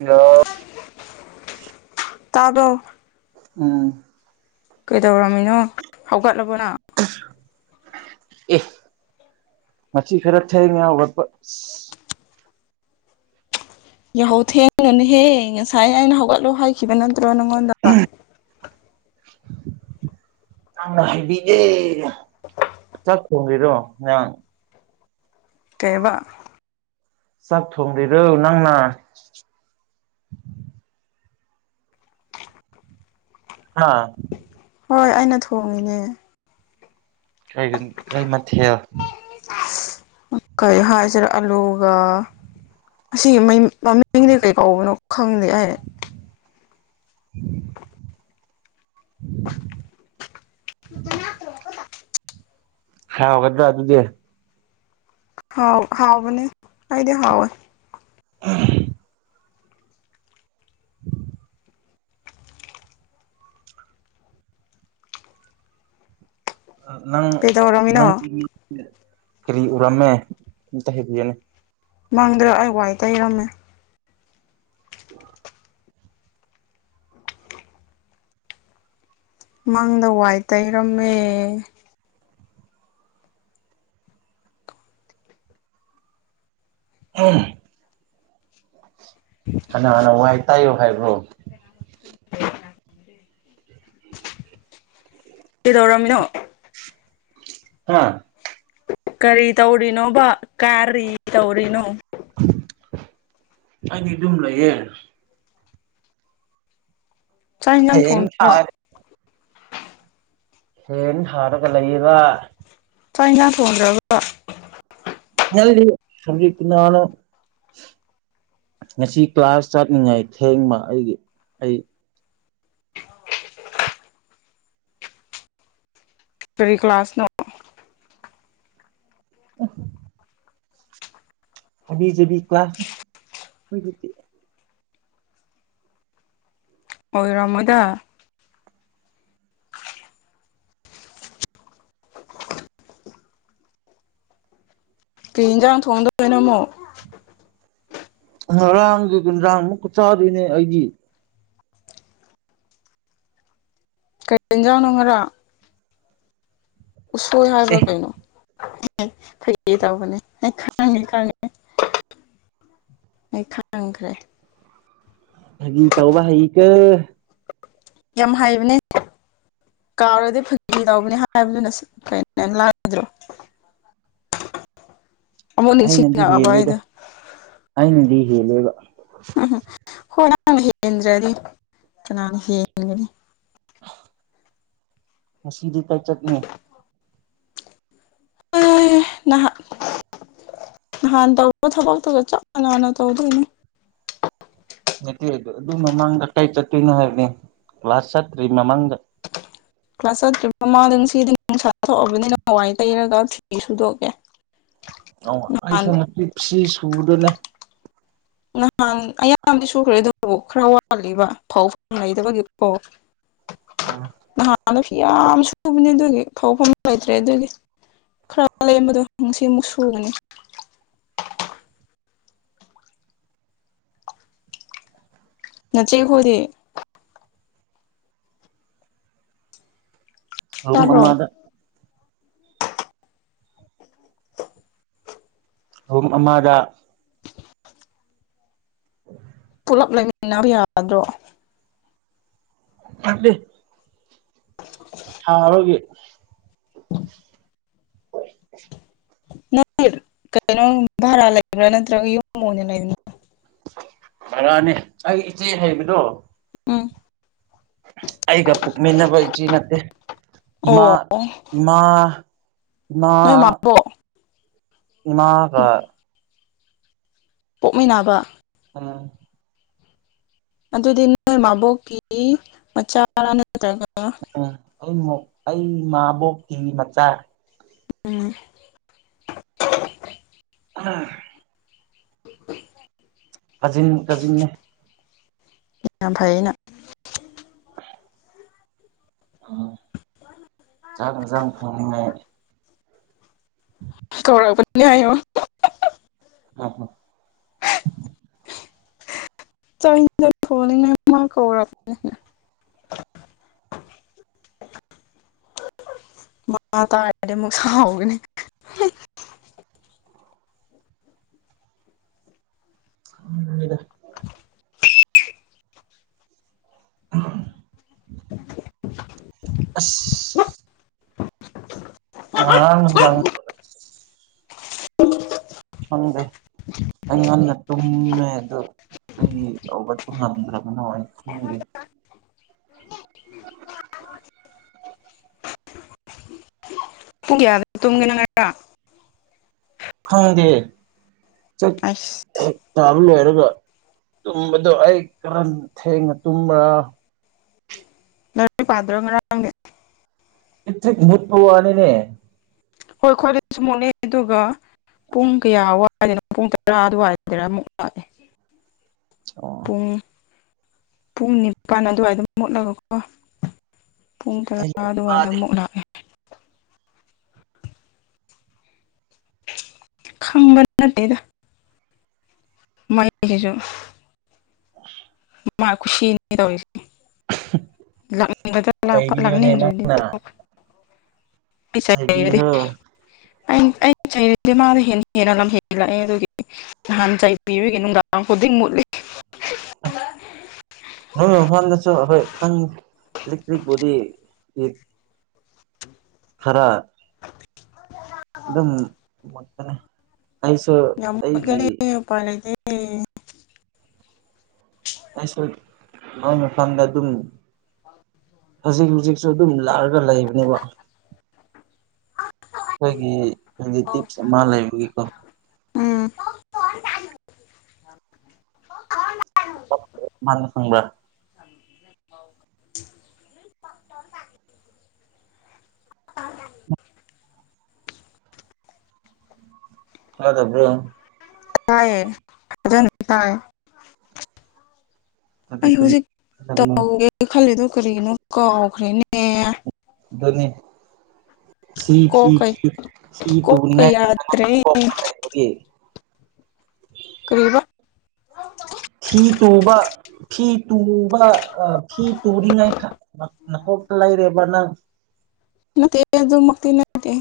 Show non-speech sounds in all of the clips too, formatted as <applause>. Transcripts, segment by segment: ꯌꯥ ꯇꯥꯕꯣ ꯎꯝ ꯀꯩꯗꯧꯔꯝꯃꯤꯅꯣ ꯍꯧꯒꯠꯂꯕꯣ ꯅꯪ ꯑꯦ ꯉꯁꯤ ꯈꯔ ꯊꯦꯡꯉꯦ ꯍꯧꯒꯠꯄ ꯌꯥꯍꯧ ꯊꯦꯡꯅꯅꯦꯍꯦ ꯉꯁꯥꯏ ꯑꯩꯅ ꯍꯧꯒꯠꯂꯣ ꯍꯥꯏꯈꯤꯕ ꯅꯠꯇ꯭ꯔꯣ ꯅꯪꯉꯣꯟꯗ ꯅꯪꯅ ꯍꯥꯏꯕꯤꯒꯦ <unintelligible> ꯅꯪ ꯀꯩꯕ ꯆꯥꯛ ꯊꯣꯡꯗꯩꯔꯣ ꯅꯪꯅ ꯍꯥꯥ ꯍꯣꯏ ꯑꯩꯅ ꯊꯣꯡꯉꯤꯅꯦ ꯀ ꯀꯩ ꯃꯊꯦꯜ ꯀꯔꯤ ꯍꯥꯏꯁꯤꯔꯦ ꯑꯂꯨꯒ ꯑꯁꯤꯒꯤ ꯃꯃꯤꯡꯗꯤ ꯀꯩ ꯀꯧꯕꯅꯣ ꯈꯪꯗꯦ ꯑꯩ <inaudible> <unintelligible> ꯍ ꯍꯧꯒꯗ꯭ꯔ ꯑꯗꯨꯗꯤ ꯍꯥꯎ ꯍꯥꯎꯕꯅꯦ ꯑꯩꯗꯤ ꯍꯥꯎꯋꯦ ꯑ ꯅꯪ ꯀꯩꯗꯧꯔꯝꯃꯤꯅꯣ ꯅꯪꯒꯤ ꯃꯤ ꯀꯔꯤ ꯎꯔꯝꯃꯦ ꯑꯝꯇ ꯍꯥꯏꯕꯤꯌꯨꯅꯤ ꯃꯪꯗ꯭ꯔ ꯑꯩ ꯋꯥꯏ ꯇꯩꯔꯝꯃꯦ ꯃꯪꯗ ꯋꯥꯏ ꯇꯩꯔꯝꯃꯦ ꯑ ꯀꯅꯥꯅ ꯋꯥꯏ ꯇꯥꯏꯌꯣ ꯍꯥꯏꯕ꯭ꯔꯣ <inaudible> ꯀꯩꯗꯧꯔꯝꯃꯤꯅꯣ ꯍꯥ ꯀꯔꯤ ꯇꯧꯔꯤꯅꯣꯕ ꯀꯥꯔꯤ ꯇꯧꯔꯤꯅꯣ ꯑꯩꯗꯤ ꯑꯗꯨꯝ ꯂꯩꯌꯦꯦ ꯆꯥꯛ ꯍꯤꯟꯖꯥꯡ ꯐꯦꯟ ꯊꯣꯡꯉꯗꯣꯏꯔꯣ ꯊꯥꯔ ꯍꯦꯟ ꯊꯔꯒ ꯂꯩꯕ ꯆꯥꯛ ꯍꯦꯟꯖꯥꯡ ꯊꯣꯡꯗ꯭ꯔꯕ <unintelligible> ꯀꯔꯤ ꯀꯅꯥꯅ ꯉꯁꯤ ꯀ꯭ꯂꯥꯁ ꯆꯠꯅꯤꯡꯉꯥꯏ ꯊꯦꯡꯕ ꯑꯩꯒꯤ ꯑꯩ ꯀꯔꯤ ꯀ꯭ꯂꯥꯁꯅꯣ꯫ <inaudible> <inaudible> ꯑꫭꯏꯔꯝꯃꯣꯏꯗꯥ꯫ ꯀꯩ ꯍꯦꯟꯖꯥꯡ ꯊꯣꯡꯗꯣꯏꯅꯣ ꯑꯃꯨꯛ꯫ ꯉꯔꯥꯡꯒꯤ ꯍꯤꯟꯖꯥꯡ ꯑꯃꯨꯛꯀ ꯆꯥꯗꯣꯏꯅꯦ ꯑꯩꯗꯤ꯫ ꯀꯔꯤ ꯌꯦꯟꯖꯥꯡ ꯅꫭ ꯉꯔꯥꯡ꯫ ꯎꯁꯣꯏ ꯑꯦ ꯍꯥꯏꯕ꯭ꯔꯥ ꯀꯩꯅꯣ ꯐꯒꯤ ꯇꯧꯕꯅꯦ ꯑꯩ ꯈꯪꯅꯤ ꯈꯪꯉꯤ꯫ ꯑꯩ ꯈꯪꯈ꯭ꯔꯦ꯫ ꯐꯥꯒꯤ ꯇꯧꯕ ꯍꯩꯀꫭ꯫ ꯌꯥꯝ ꯍꯥꯏꯕꯅꯦ꯫ <inaudible> ꯑꯃꯨꯛ ꯑꯩꯅꯗꯤ ꯅꯤꯡꯁꯤꯡꯉꯛꯑꯕ ꯍꯦꯜꯂꯦꯗ ꯑꯩꯗꯣ ꯑꯩꯅꯗꯤ ꯍꯦꯜꯂꯦꯕ꯫ ꯎ ꯍꯣ ꯅꯪꯅ ꯍꯦꯟꯗ꯭ꯔꯦꯗꯤ ꯀꯅꯥꯅ ꯍꯦꯟꯒꯅꯤ꯫ ꯉꯁꯤꯗꯤ ꯀꯩ ꯆꯠꯅꯤ꯫ ꯑꯦ ꯅꯍꯥ ꯅꯍꯥꯟ ꯇꯧꯕ ꯊꯕꯛꯇꯨꯒ ꯆꯞ ꯃꯥꯟꯅ ꯇꯧꯗꯣꯏꯅꯤ꯫ ꯅꯠꯇꯦ ꯑꯗꯨ ꯑꯗꯨ ꯃꯃꯥꯡꯗ ꯀꯥꯏ ꯆꯠꯇꯣꯏꯅꯣ ꯍꯥꯏꯕꯅꯦ ꯀ꯭ꯂꯥꯁ ꯆꯠꯇ꯭ꯔꯤ ꯃꯃꯥꯡꯗ꯫ ꯀ꯭ꯂꯥꯁ ꯆꯠꯇ꯭ꯔꯤ ꯃꯃꯥꯡꯗ ꯉꯁꯤꯗꯤ ꯅꯨꯡꯁꯥ ꯊꯣꯛꯑꯕꯅꯤꯅ ꯍꯋꯥꯏ ꯇꯩꯔꯒ ꯐꯤ ꯁꯨꯗꯣꯛꯀꯦ꯫ ꯑ ꯅꯍꯥꯟ ꯑꯩꯁꯨ ꯉꯁꯤ ꯐꯤ ꯁꯨꯗꯅꯦ꯫ ꯅꯍꯥꯟ ꯑꯌꯥꯝꯕꯗꯤ ꯁꯨꯈ꯭ꯔꯦ ꯑꯗꯨꯕꯨ ꯈꯔ ꯋꯥꯠꯂꯤꯕ ꯐꯥꯎ ꯐꯝ ꯂꯩꯇꯕꯒꯤꯀꫭ꯫ ꯅꯍꯥꯟꯗꯁꯨ ꯌꯥꯝ ꯁꯨꯕꯅꯦ ꯑꯗꯨꯒꯤ ꯐꯧꯐꯝ ꯂꯩꯇ꯭ꯔꯦ ꯑꯗꯨꯒꯤ꯫ ꯈꯔ ꯂꯦꯝꯕꯗꯣ ꯉꯁꯤ ꯑꯃꯨꯛ ꯁꯨꯒꯅꯤ꯫ ꯅꯆꯦ ꯈꯣꯢꯗꯤ꯫ ꯔꯨꯝ ꯇꯥꯕ꯭ꯔꯣ ꯑꯃꯥꯗ꯫ ꯔꯨꯝ ꯑꯃꯥꯗ ꯄꯨꯜꯂꯞ ꯂꯩꯃꯤꯟꯅꯕ ꯌꯥꯗ꯭ꯔꯣ꯫ <inaudible> ꯁꯥꯕꯒꯤ꯫ <unintelligible> <unintelligible> <inaudible> ꯚꯥꯔꯥꯅꯦ ꯑꯩ ꯏꯆꯦ ꯂꯩꯕꯗꯣ ꯎꯝ ꯑꯩꯒ ꯄꫭꯛꯃꯤꯟꯅꯕ ꯏꯆꯦ ꯅꯠꯇꯦ ꯑꯣ ꯏꯃꯥ ꯏꯃꯥ ꯏꯃꯥ ꯅꯣꯏ ꯃꯥꯕꯣꯛ ꯏꯃꯥꯒ ꯄꯣꯛꯃꯤꯟꯅꫭꯕ꯫ <unintelligible> ꯑꯗꯨꯗꯤ ꯅꯣꯏ ꯃꯥꯕꯣꯛꯀꯤ ꯃꯆꯥꯔ ꯅꯠꯇ꯭ꯔꯒ ꯎꯝ ꯑꯩ ꯑꯩ ꯏꯃꯥꯕꯣꯛꯀꯤ ꯃꯆꯥ꯫ ꯎꯝ꯫ <unintelligible> <unintelligible> ꯀꯖꯤꯟ ꯀꯖꯤꯟꯅꯦ꯫ ꯃꯤꯝ ꯐꯥꯏꯅ ꯎꯝ ꯆ ꯃꯖꯥꯡ ꯐꯪꯅꯤꯡꯉꯥꯏ ꯎꯝ ꯀꯧꯔꯥꯕꯅꯤ ꯍꯥꯏꯌꯨ ꯑ ꯍ ꯆ ꯐꯣꯃ ꯀꯔꯅꯤ ꯃꯥ ꯇꯥꯔꯗꯤ ꯑꯃꯨꯛ ꯁꯍꯒꯅꯤ ꯎꯝ ꯏꯗ ꯎ ꯑ <inaudible> ꯑ ꯎ ꯑꯗ <inaudible> ꯍꯪꯦ ꯍꯉꯅ ꯇꯨꯝꯃꯦ ꯑꯗꯨꯗꯨ ꯀ ꯍꯧꯒꯠꯄ ꯉꯝꯗ꯭ꯔꯕꯅꯣ <inaudible> ꯄꯨꯡ ꯀꯌꯥꯗ ꯇꯨꯝꯒꯦꯅꯪ ꯉꯔ ꯈꯪꯗꯦ ꯑꯁ ꯇꯥꯕ ꯂꯣꯏꯔꯒ ꯇꯨꯝꯕꯗꯣ ꯑꯩ ꯀꯔ ꯊꯦꯡꯅ ꯇꯨꯝꯕ꯭ꯔꯥ ꯅ ꯄꯥꯗꯔ ꯄꯛꯇ ꯃꯨꯠꯄꯅꯤꯅꯦ ꯍꯣꯏ ꯈꯣꯏꯔ ꯆꯨꯝꯃꯨꯅꯦ ꯑꯗꯨꯒ ꯄꯨꯡ ꯀꯌꯥ ꯋꯥꯏꯗꯅꯣ ꯄꯨꯡ ꯇꯔꯥ ꯑꯗꯨꯋꯥꯏꯗꯔꯥ ꯑꯃꯨꯛ ꯂꯥꯛꯑꯦ ꯑꯣ ꯎꯝ ꯄꯨꯡ ꯅꯤꯄꯥꯜ ꯑꯗꯨꯋꯥꯏꯗꯝ ꯃꯨꯠꯂꯒꯀꯣ ꯄꯨꯡ ꯇꯔꯥ ꯑꯩ ꯑꯗꯨꯋꯥꯏꯗ ꯏꯃꯥꯗꯤ ꯑꯃꯨꯛ ꯂꯥꯛꯑꯦ ꯈꯪꯝꯕ ꯅꯠꯇꯦꯗ ꯃꯣꯏ ꯌꯦꯁꯨ ꯑꯣ ꯃꯥ ꯈꯨꯁꯤꯅꯤ ꯇꯧꯔꯤꯁꯦ <inaudible> ꯂꯅꯤꯡ ꯆꯩꯕꯤꯌꯨꯅꯦ ꯂꯥꯛꯅꯤꯡ ꯔꯗꯤ ꯅꯪꯅ ꯁ ꯆꯩꯕꯤꯈ꯭ꯔꯣ ꯃꯥ ꯍꯦꯟꯅ ꯂꯝ ꯍꯂ ꯅꯍꯥꯟ ꯆꯥꯏ ꯄꯤꯕꯤꯒꯦ ꯅꯨꯡꯗꯥꯡ ꯈꯨꯗꯤꯡ ꯃꯨꯠꯂꯤ ꯅꯣꯏ ꯃꯥꯟꯗꯁꯨ ꯑꯩꯈꯣꯏ ꯏꯂꯦꯛꯇ꯭ꯔꯤꯛ ꯕꯣꯗꯤ ꯈꯔ <inaudible> ꯑꯗꯨꯝꯅꯦ ꯑꯩꯁꯨ ꯑꯩꯒꯤ ꯎ ꯄꯄꯥ ꯂꯩꯗꯤ ꯑꯩꯁꯨꯅ ꯐꯪꯗ ꯑꯗꯨꯝ ꯍꯧꯖꯤꯛ ꯍꯧꯖꯤꯛꯁꯨ ꯑꯗꯨꯝ ꯂꯥꯛꯑꯒ ꯂꯩꯕꯅꯦꯕ ꯑꯩꯈꯣꯏꯒꯤꯞꯁ ꯃꯥ ꯂꯩꯕꯒꯤꯀꯣ ꯎꯝ <unintelligible> ꯃꯥꯅ ꯐꯪꯕ꯭ꯔ ꯊꯗꯕ꯭ꯔꯣ ꯇꯥꯏꯌꯦ ꯐꯖꯅ <unintelligible> ꯑꯗꯨꯗꯤ ꯑꯩ ꯀꯔꯤ ꯍꯧꯖꯤꯛ ꯇꯧꯒꯦ ꯈꯜꯂꯤꯗꯣ ꯀꯔꯤꯅꯣ ꯀꯥꯎꯈ꯭ꯔꯦꯅꯦ ꯍꯟꯗꯛꯅꯦ ꯁꯤ ꯐꯤ ꯀꯣꯛꯀ ꯊꯤ ꯁꯤ ꯀꯣꯛꯀ ꯇꯧꯅꯤꯡꯉꯥꯏ ꯑꯉꯥꯡ ꯌꯥꯗ꯭ꯔꯦ ꯄꯣꯛꯄ ꯂꯩꯕꯒꯤ ꯀꯔꯤꯕ ꯐꯤ ꯇꯨꯕ ꯐꯤ ꯇꯨꯕ ꯐꯤ ꯇꯨꯅꯤꯡꯉꯥꯏ <unintelligible> ꯅꯀꯣꯛꯇ ꯂꯩꯔꯦꯕ ꯅꯪ ꯅꯠꯇꯦꯍꯦ ꯑꯗꯨ ꯃꯛꯇꯤ ꯅꯠꯇꯦ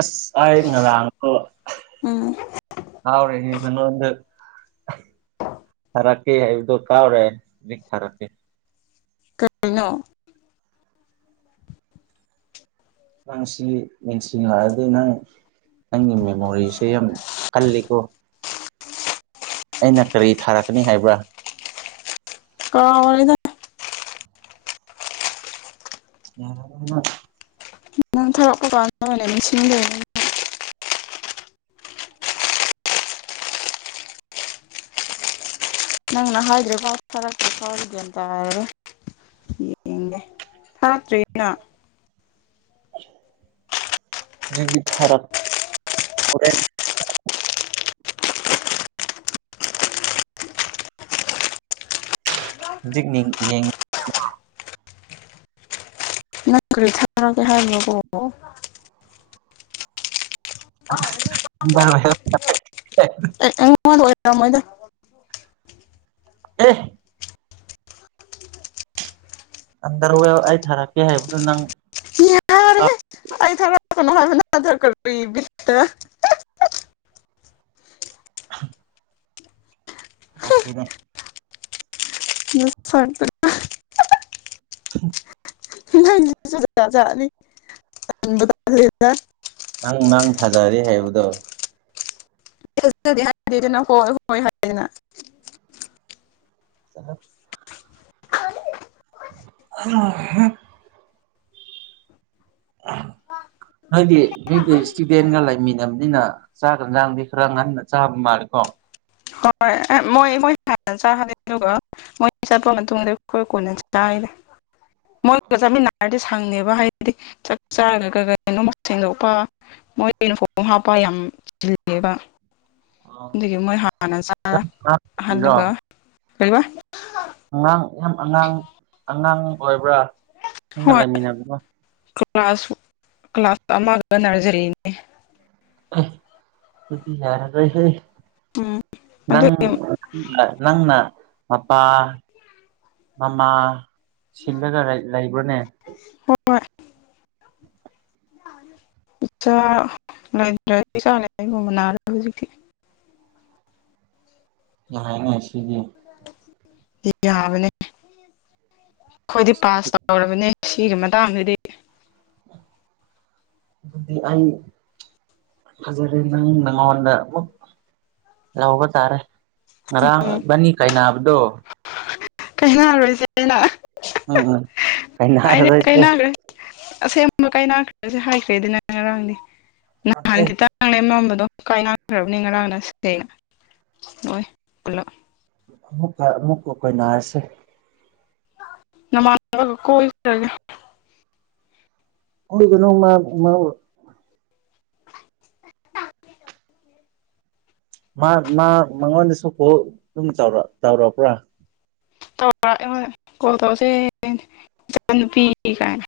ꯑꯁ ꯑꯥꯏ ꯉꯔꯥꯡꯀꯣ ꯎꯝ ꯉꯥꯎꯔꯦꯍꯦ ꯅꯉꯣꯟꯗ ꯂꯛꯀꯦ ꯍꯥꯏꯕꯗꯣ ꯀꯥꯎꯔꯦ ꯃꯤ ꯊꯥꯔꯛꯀꯦ <unintelligible> ꯅꯪ ꯁꯤ ꯅꯤꯡꯁꯤꯡꯂꯛꯑꯗꯤ ꯅꯪ ꯅꯪꯒꯤ ꯃꯦꯃꯣꯔꯤꯁꯦ ꯌꯥꯝ ꯀꯜꯂꯤꯀꯣ ꯑꯩꯅ ꯀꯔꯤ ꯊꯥꯔꯛꯀꯅꯤ ꯍꯥꯏꯕ꯭ꯔꯥ ꯀꯥꯎꯔꯦꯗ ꯌꯥꯔꯣꯏꯗ ꯅꯪ ꯊꯔꯛꯄ <unintelligible> ꯅꯪꯅ ꯍꯥꯏꯗ꯭ꯔꯕꯥꯎ ꯊꯔꯛꯇ꯭ꯔꯤꯐꯥꯎꯗꯤ ꯒ꯭ꯌꯥꯟ ꯇꯥꯔꯔꯣꯏ ꯌꯦꯡꯒꯦ ꯍꯥꯇ꯭ꯔꯤ ꯖꯤꯒꯤ ꯊꯔꯛ ꯍꯧꯖꯤꯛ ꯅꯤꯡ ꯌꯦꯡꯅꯤꯡ ꯅꯪ ꯀꯔꯤ ꯊꯥꯔꯛꯀꯦ ꯍꯥꯏꯕꯔꯀꯣ <unintelligible> ꯑꯩ ꯑꯩꯉꯣꯟꯗ ꯑꯣꯏꯔꯝꯃꯣꯏꯗ ꯑꯦ ꯑꯟꯗꯔꯋꯦꯌꯔ ꯑꯩ ꯊꯥꯔꯛꯀꯦ ꯍꯥꯏꯕꯗꯨ ꯅꯪ ꯌꯥꯔꯦꯍꯦ ꯑꯩ ꯊꯔꯛ <unintelligible> ꯀꯔꯤ ꯕꯤꯠꯇ <unintelligible> ꯅꯠꯇꯦꯅꯦ <unintelligible> <unintelligible> ꯃꯟꯅꯤ ꯖꯥꯠ ꯖꯥꯠꯅꯤ ꯇꯟꯕꯨ ꯇꯟꯂꯦꯗ ꯅꯪ ꯅꯪ ꯊꯥꯖꯔꯦ ꯍꯥꯏꯕꯗꯣ <unintelligible> <unintelligible> <unintelligible> <unintelligible> ꯅꯣꯏꯗꯤ ꯅꯣꯏꯒꯤ ꯏꯁꯇꯨꯗꯦꯟꯒ ꯂꯩꯃꯤꯟꯅꯕꯅꯤꯅ ꯆꯥꯛ ꯑꯦꯟꯖꯥꯡꯗꯤ ꯈꯔ ꯉꯟꯅ ꯆꯥꯕ ꯃꯥꯂꯤꯀꯣ ꯍꯣꯏ ꯃꯣꯏ ꯃꯣꯏ ꯍꯥꯟꯅ ꯆꯍꯟꯂꯤ ꯑꯗꯨꯒ ꯃꯣꯏ ꯆꯠꯄ ꯃꯇꯨꯡꯗ ꯑꯩꯈꯣꯏ ꯀꯣꯟꯅ ꯆꯥꯏꯗ ꯃꯣꯏꯒ ꯆꯥꯃꯤꯟꯅꯔꯗꯤ ꯁꯪꯅꯦꯕ ꯍꯥꯏꯗꯤ ꯆꯥꯛ ꯆꯥꯔꯒ ꯀ ꯀꯩꯅꯣ ꯁꯦꯡꯗꯣꯛꯄ <unintelligible> ꯍꯥꯞꯄ ꯌꯥꯝ ꯆꯤꯜꯂꯦꯕ ꯑꯗꯨꯒꯤ ꯃꯣꯏ ꯍꯥꯟꯅ ꯆꯥꯔ ꯔꯣ ꯑꯍꯜꯂꯒ ꯀꯔꯤꯕ ꯑꯉꯥꯡ ꯌꯥꯝ ꯑꯉꯥꯡ ꯑꯉꯥꯡ ꯑꯣꯏꯕ꯭ꯔꯥ ꯅꯪꯅ ꯍꯣꯏ ꯂꯩꯃꯤꯟꯅꯕꯗꯣ ꯀ꯭ꯂꯥꯁ ꯀ꯭ꯂꯥꯁ <unintelligible> ꯅꯔꯖꯔꯤꯅꯦ ꯑꯩ ꯑꯗꯨꯗꯤ ꯌꯥꯔꯔꯣꯏ ꯍꯩ ꯎꯝ ꯅꯪ ꯑꯗꯨꯒꯤ ꯅꯪꯅ ꯃꯄꯥ ꯃꯃꯥ ꯁꯤꯜꯂꯒ ꯂꯩ ꯂꯩꯕ꯭ꯔꯥꯅꯦ ꯍꯣꯏ ꯏꯆꯥꯥ <unintelligible> ꯍꯧꯖꯤꯛꯇꯤ ꯌꯥ ꯍꯥꯏꯅꯦ ꯁꯤꯗꯤ ꯌꯥꯕꯅꯦ ꯑꯩꯈꯣꯏꯗꯤ ꯄꯥꯁ ꯇꯧ ꯇꯧꯔꯕꯅꯦ ꯁꯤꯒꯤ ꯃꯇꯥꯡꯗꯗꯤ ꯑꯗꯨꯗꯤ ꯑꯩ ꯐꯖꯔꯦ ꯅꯪ ꯅꯪꯉꯣꯟꯗ ꯑꯃꯨꯛ ꯂꯧꯕ ꯇꯥꯔꯦ ꯉꯔꯥꯡ ꯎꯝ ꯏꯕꯥꯅꯤ ꯀꯥꯏꯅꯥꯕꯗꯣ <unintelligible> ꯑꯁꯦꯡꯕ <unintelligible> ꯎꯝ ꯎꯝ ꯀꯥꯏꯅꯔꯔꯣꯏꯁꯦ ꯅꯠꯇꯦ <unintelligible> ꯍꯣꯏ ꯄꯨꯜꯂꯞ ꯑꯃꯨꯛꯀ ꯑꯃꯨꯛꯀ ꯀꯣꯏꯅꯔꯁꯦ ꯅꯃꯥꯟꯅꯕꯒ ꯀꯣꯏꯈ꯭ꯔꯒꯦ ꯀꯣꯏꯒꯅꯨ ꯃꯥ ꯃꯥꯕꯨ ꯃꯥ ꯃꯥ ꯃꯉꯣꯟꯗꯁꯨ ꯀꯣꯜ ꯑꯗꯨꯝ ꯇꯧꯔꯛ ꯇꯧꯔꯛꯄ꯭ꯔꯥ ꯇꯧꯔꯛꯑꯦ ꯍꯣꯏ ꯀꯣꯜ ꯇꯧꯁꯦ ꯏꯆꯥ ꯅꯨꯄꯤ ꯀꯥꯏꯅ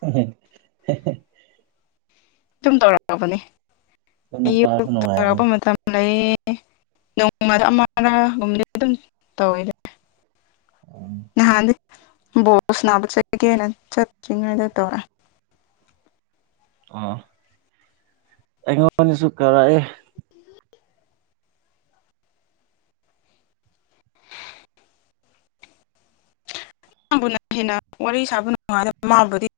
ꯍꯦ ꯍꯦ ꯍꯦ ꯍꯦ ꯑꯗꯨꯝ ꯇꯧꯔꯛꯑꯕꯅꯦ ꯑꯗꯨ ꯅꯨꯄꯥꯁꯨ ꯑꯌꯨꯛ ꯅꯨꯡꯉꯥꯏꯕꯅꯤ ꯇꯧꯔꯛꯄ ꯃꯇꯝ ꯂꯩ ꯅꯣꯡꯃꯗ ꯑꯃꯔꯥꯒꯨꯝꯕꯗꯤ ꯑꯗꯨꯝ ꯇꯧꯋꯤꯗ ꯅꯍꯥꯟꯗꯤ ꯕꯣꯜ ꯁꯟꯅꯥꯕ ꯆꯠꯀꯦꯅ ꯆꯠꯇ꯭ꯔꯤꯉꯩꯗ ꯇꯧꯔꯛꯑꯦ ꯑꯣ ꯑꯩꯉꯣꯟꯗꯁꯨ ꯀꯧꯔꯛꯑꯦ ꯅꯪꯕꯨꯅ ꯍꯦꯟꯅ ꯋꯥꯔꯤ ꯁꯥꯕ ꯅꯨꯡꯉꯥꯏꯗ ꯃꯥꯕꯨꯗꯤ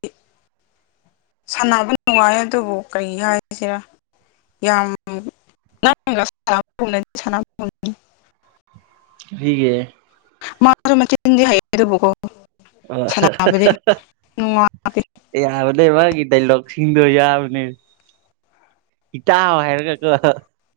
ꯁꯥꯟꯅꯕ ꯅꯨꯡꯉꯥꯏꯌꯦ ꯑꯗꯨꯕꯨ ꯀꯔꯤ ꯍꯥꯏꯁꯤꯔꯥ ꯌꯥꯝ <unintelligible> ꯀꯔꯤꯒꯦ ꯃꯥꯖꯨ ꯃꯆꯤꯟꯗꯤ ꯍꯩꯌꯦ ꯑꯗꯨꯕꯨꯀꯣ ꯑꯣ ꯁꯥꯟꯅꯕꯗꯤ ꯅꯨꯡꯉꯥꯏ ꯑꯦ ꯌꯥꯕꯅꯦ ꯃꯥꯒꯤ ꯗꯥꯏꯂꯣꯛꯁꯤꯡꯗꯣ ꯌꯥꯕꯅꯦ ꯏꯇꯥꯎ ꯍꯥꯏꯔꯒ ꯀꯣ